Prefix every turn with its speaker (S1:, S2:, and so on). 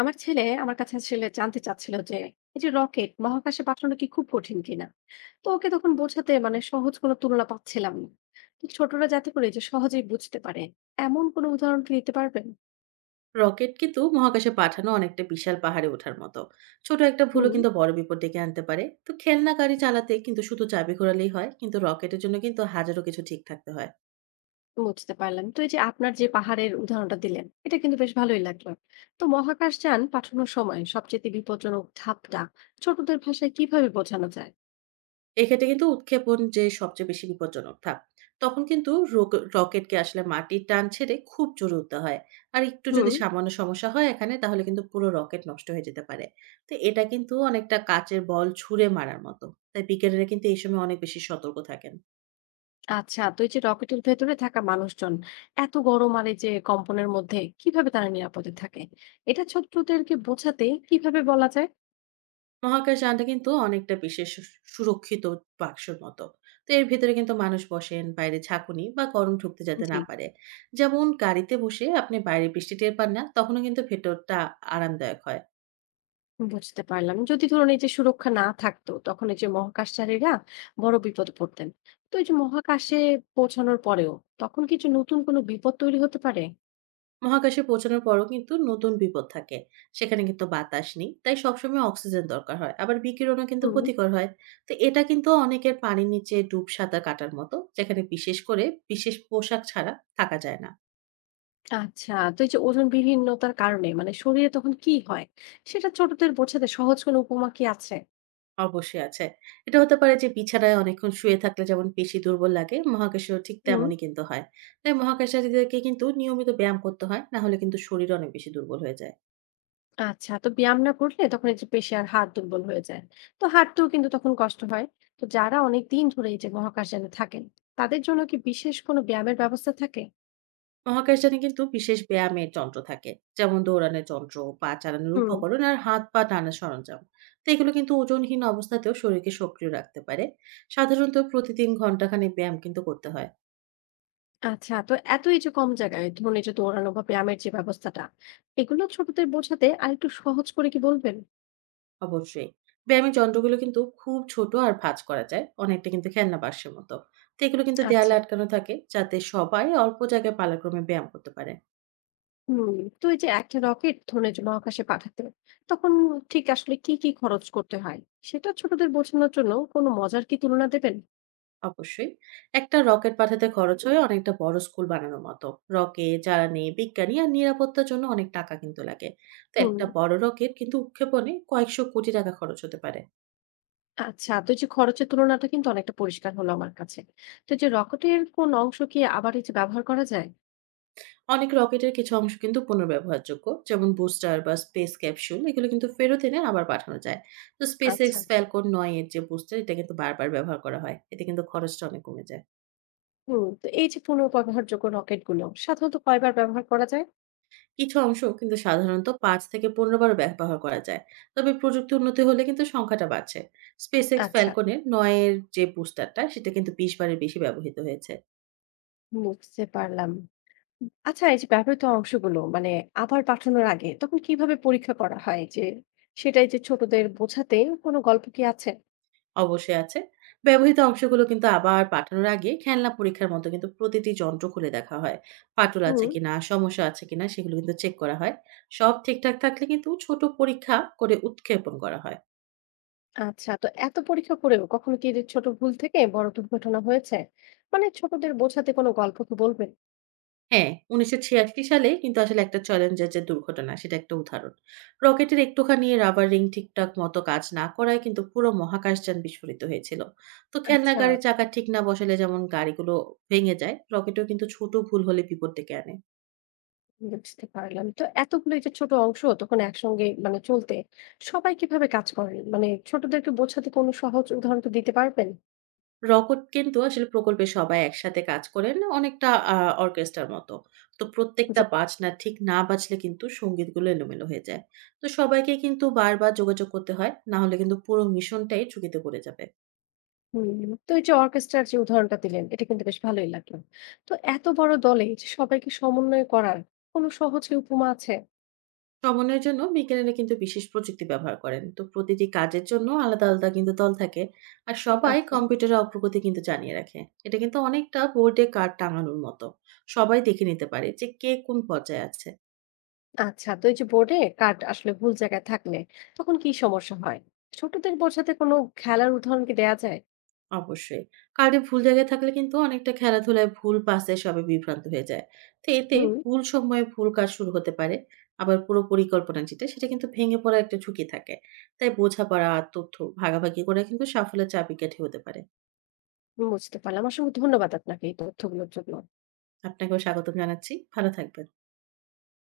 S1: আমার ছেলে আমার কাছে আসলে জানতে চাচ্ছিল যে এই যে রকেট মহাকাশে পাঠানো কি খুব কঠিন কিনা। তো ওকে তখন বোঝাতে মানে সহজ কোনো তুলনা পাচ্ছিলাম না। তো ছোটরা যাতে করে যে সহজেই বুঝতে পারে এমন কোনো উদাহরণ কি দিতে পারবেন?
S2: রকেট কিন্তু মহাকাশে পাঠানো অনেকটা বিশাল পাহাড়ে ওঠার মতো। ছোট একটা ভুলও
S1: হুম,
S2: কিন্তু বড় বিপদ ডেকে আনতে পারে। তো খেলনা গাড়ি চালাতে কিন্তু শুধু চাবি ঘোরালেই হয়, কিন্তু রকেটের জন্য কিন্তু হাজারো কিছু ঠিক থাকতে হয়।
S1: বুঝতে পারলাম। তো এই যে আপনার যে পাহাড়ের উদাহরণটা দিলেন এটা কিন্তু বেশ ভালোই লাগলো। তো মহাকাশ যান পাঠানোর সময় সবচেয়ে বিপজ্জনক ধাপটা ছোটদের ভাষায় কিভাবে বোঝানো যায়?
S2: এক্ষেত্রে কিন্তু উৎক্ষেপণ যে সবচেয়ে বেশি বিপজ্জনক ধাপ। তখন কিন্তু রকেটকে আসলে মাটির টান ছেড়ে খুব জোরে উঠতে হয়। আর একটু যদি
S1: হুম।
S2: সামান্য সমস্যা হয় এখানে, তাহলে কিন্তু পুরো রকেট নষ্ট হয়ে যেতে পারে। তো এটা কিন্তু অনেকটা কাচের বল ছুঁড়ে মারার মতো। তাই বিজ্ঞানীরা কিন্তু এই সময় অনেক বেশি সতর্ক থাকেন।
S1: আচ্ছা, তো এই যে রকেটের ভেতরে থাকা মানুষজন এত গরম আর এই যে কম্পনের মধ্যে কিভাবে তারা নিরাপদে থাকে, এটা ছোটদেরকে বোঝাতে কিভাবে বলা যায়?
S2: মহাকাশযানটা কিন্তু অনেকটা বিশেষ সুরক্ষিত বাক্সর মতো। তো এর ভেতরে কিন্তু মানুষ বসেন, বাইরে ঝাঁকুনি বা গরম ঢুকতে যাতে
S1: জি,
S2: না পারে। যেমন গাড়িতে বসে আপনি বাইরে বৃষ্টি টের পান না, তখনও কিন্তু ভেতরটা আরামদায়ক হয়।
S1: বুঝতে পারলাম। যদি ধরুন এই যে সুরক্ষা না থাকতো তখন এই যে মহাকাশচারীরা বড় বিপদে পড়তেন। তো এই যে মহাকাশে পৌঁছানোর পরেও তখন কিছু নতুন কোনো বিপদ তৈরি হতে পারে?
S2: মহাকাশে পৌঁছানোর পরও কিন্তু নতুন বিপদ থাকে। সেখানে কিন্তু বাতাস নেই, তাই সবসময় অক্সিজেন দরকার হয়, আবার বিকিরণও কিন্তু
S1: হুম।
S2: ক্ষতিকর হয়। তো এটা কিন্তু অনেকের পানির নিচে ডুব সাঁতার কাটার মতো, যেখানে বিশেষ করে বিশেষ পোশাক ছাড়া থাকা যায় না।
S1: আচ্ছা, তো এই যে ওজন বিভিন্নতার কারণে মানে শরীরে তখন কি হয়, সেটা ছোটদের বোঝাতে সহজ কোনো উপমা কি আছে?
S2: অবশ্যই আছে। এটা হতে পারে যে বিছানায় অনেকক্ষণ শুয়ে থাকলে যেমন পেশি দুর্বল লাগে, মহাকাশেও ঠিক
S1: হুম।
S2: তেমনই কিন্তু হয়। তাই মহাকাশচারীদেরকে কিন্তু নিয়মিত ব্যায়াম করতে হয়, না হলে কিন্তু শরীর অনেক বেশি দুর্বল হয়ে যায়।
S1: আচ্ছা, তো ব্যায়াম না করলে তখন এই যে পেশি আর হাত দুর্বল হয়ে যায়, তো হাঁটতেও কিন্তু তখন কষ্ট হয়। তো যারা অনেক দিন ধরে এই যে মহাকাশযানে থাকেন তাদের জন্য কি বিশেষ কোনো ব্যায়ামের ব্যবস্থা থাকে?
S2: মহাকাশযানে কিন্তু বিশেষ ব্যায়ামের যন্ত্র থাকে। যেমন দৌড়ানোর যন্ত্র, পা চালানোর
S1: হুম।
S2: উপকরণ আর হাত পা টানার সরঞ্জাম। তো এগুলো কিন্তু ওজনহীন অবস্থাতেও শরীরকে সক্রিয় রাখতে পারে। সাধারণত প্রতিদিন ঘন্টাখানেক ব্যায়াম কিন্তু করতে হয়।
S1: আচ্ছা, তো এত এই যে কম জায়গায় ধরুন এই যে দৌড়ানো বা ব্যায়ামের যে ব্যবস্থাটা, এগুলো ছোটদের বোঝাতে আর একটু সহজ করে কি বলবেন?
S2: অবশ্যই। ব্যায়ামের যন্ত্রগুলো কিন্তু খুব ছোট আর ভাঁজ করা যায়। অনেকটা কিন্তু খেলনা বাক্সের মতো। তো এগুলো কিন্তু দেয়ালে
S1: আচ্ছা।
S2: আটকানো থাকে, যাতে সবাই অল্প জায়গায় পালাক্রমে ব্যায়াম করতে পারে।
S1: হুম। তো এই যে একটা রকেট ধরুন এই যে মহাকাশে পাঠাতে তখন ঠিক আসলে কি কি খরচ করতে হয়, সেটা ছোটদের বোঝানোর জন্য কোনো মজার কি তুলনা দেবেন?
S2: অবশ্যই। একটা রকেট পাঠাতে খরচ হয় অনেকটা বড় স্কুল বানানোর মতো। রকেট, জ্বালানি, বিজ্ঞানী আর নিরাপত্তার জন্য অনেক টাকা কিন্তু লাগে। তো
S1: হুম।
S2: একটা বড় রকেট কিন্তু উৎক্ষেপণে কয়েকশো কোটি টাকা খরচ হতে পারে।
S1: আচ্ছা, তো এই যে খরচের তুলনাটা কিন্তু অনেকটা পরিষ্কার হলো আমার কাছে। তো এই যে রকেটের কোন অংশ কি আবার এই যে ব্যবহার করা যায়?
S2: অনেক রকেটের কিছু অংশ কিন্তু পুনর্ব্যবহারযোগ্য, যেমন বুস্টার বা স্পেস ক্যাপসুল এগুলো কিন্তু ফেরত এনে আবার পাঠানো যায়। তো স্পেস এক্স
S1: আচ্ছা।
S2: ফ্যালকন নয় এর যে বুস্টার, এটা কিন্তু বারবার ব্যবহার করা হয়, এতে কিন্তু খরচটা অনেক কমে যায়।
S1: হুম, তো এই যে পুনর্ব্যবহারযোগ্য রকেটগুলো সাধারণত কয়বার ব্যবহার করা যায়?
S2: কিছু অংশ কিন্তু সাধারণত পাঁচ থেকে পনেরো বার ব্যবহার করা যায়, তবে প্রযুক্তি উন্নতি হলে কিন্তু সংখ্যাটা বাড়ছে। স্পেস এক্স
S1: আচ্ছা,
S2: ফ্যালকনের নয়ের যে বুস্টারটা সেটা কিন্তু বিশ বারের বেশি ব্যবহৃত হয়েছে।
S1: বুঝতে পারলাম। আচ্ছা, এই যে ব্যবহৃত অংশগুলো মানে আবার পাঠানোর আগে তখন কিভাবে পরীক্ষা করা হয় যে, সেটাই যে ছোটদের বোঝাতে কোনো গল্প কি আছে?
S2: অবশ্যই আছে। ব্যবহৃত অংশগুলো কিন্তু আবার পাঠানোর আগে খেলনা পরীক্ষার মতো কিন্তু প্রতিটি যন্ত্র খুলে দেখা হয়। ফাটল আছে
S1: হুম।
S2: কিনা, সমস্যা আছে কিনা, সেগুলো কিন্তু চেক করা হয়। সব ঠিকঠাক থাকলে কিন্তু ছোট পরীক্ষা করে উৎক্ষেপণ করা হয়।
S1: আচ্ছা, তো এত পরীক্ষা করেও কখনো কি যে ছোট ভুল থেকে বড় দুর্ঘটনা হয়েছে? মানে ছোটদের বোঝাতে কোনো গল্প কি বলবেন?
S2: হ্যাঁ, ১৯৮৬ সালে কিন্তু আসলে একটা চ্যালেঞ্জের যে দুর্ঘটনা সেটা একটা উদাহরণ। রকেটের একটুখানি রাবার রিং ঠিকঠাক মতো কাজ না করায় কিন্তু পুরো মহাকাশযান বিস্ফোরিত হয়েছিল। তো খেলনা
S1: আচ্ছা।
S2: গাড়ির চাকা ঠিক না বসালে যেমন গাড়িগুলো ভেঙে যায়, রকেটেও কিন্তু ছোট ভুল হলে বিপদ ডেকে আনে।
S1: বুঝতে পারলাম। তো এতগুলো এই যে ছোট অংশ তখন একসঙ্গে মানে চলতে সবাই কিভাবে কাজ করেন? মানে ছোটদেরকে বোঝাতে কোনো সহজ উদাহরণ তো দিতে পারবেন?
S2: রকট কিন্তু আসলে প্রকল্পে সবাই একসাথে কাজ করেন অনেকটা আ অর্কেস্ট্রার মতো। তো প্রত্যেকটা
S1: যে।
S2: বাজনা ঠিক না বাজলে কিন্তু সংগীতগুলো এলোমেলো হয়ে যায়। তো সবাইকে কিন্তু বারবার যোগাযোগ করতে হয়, না হলে কিন্তু পুরো মিশনটাই ঝুঁকিতে পড়ে যাবে।
S1: হুম, তো এই যে অর্কেস্ট্রার যে উদাহরণটা দিলেন এটা কিন্তু বেশ ভালোই লাগলো। তো এত বড় দলে এই যে সবাইকে সমন্বয় করার কোনো সহজ কি উপমা আছে?
S2: সমন্বয়ের জন্য বিজ্ঞানীরা কিন্তু বিশেষ প্রযুক্তি ব্যবহার করেন। তো প্রতিটি কাজের জন্য আলাদা, আলাদা কিন্তু দল থাকে। আর সবাই
S1: আচ্ছা,
S2: কম্পিউটারে অগ্রগতি কিন্তু জানিয়ে রাখে। এটা কিন্তু অনেকটা বোর্ডে কার্ড টাঙানোর মতো। সবাই দেখে নিতে পারে যে কে কোন পর্যায়ে আছে।
S1: আচ্ছা। তো এই যে বোর্ডে কার্ড আসলে ভুল জায়গায় থাকলে তখন কি সমস্যা হয়? ছোটদের বোঝাতে কোনো খেলার উদাহরণ কি দেয়া যায়?
S2: অবশ্যই। কার্ডে ভুল জায়গায় থাকলে কিন্তু অনেকটা খেলাধুলায় ভুল পাসে সবাই বিভ্রান্ত হয়ে যায়। তো এতে
S1: হুম,
S2: ভুল সময়ে ভুল কাজ শুরু হতে পারে। আবার পুরো পরিকল্পনা যেটা সেটা কিন্তু ভেঙে পড়ার একটা ঝুঁকি থাকে। তাই বোঝাপড়া আর তথ্য ভাগাভাগি করে কিন্তু সাফল্যের চাবিকাঠি হতে পারে।
S1: বুঝতে পারলাম। অসংখ্য ধন্যবাদ আপনাকে এই তথ্যগুলোর জন্য।
S2: আপনাকেও স্বাগতম জানাচ্ছি। ভালো থাকবেন।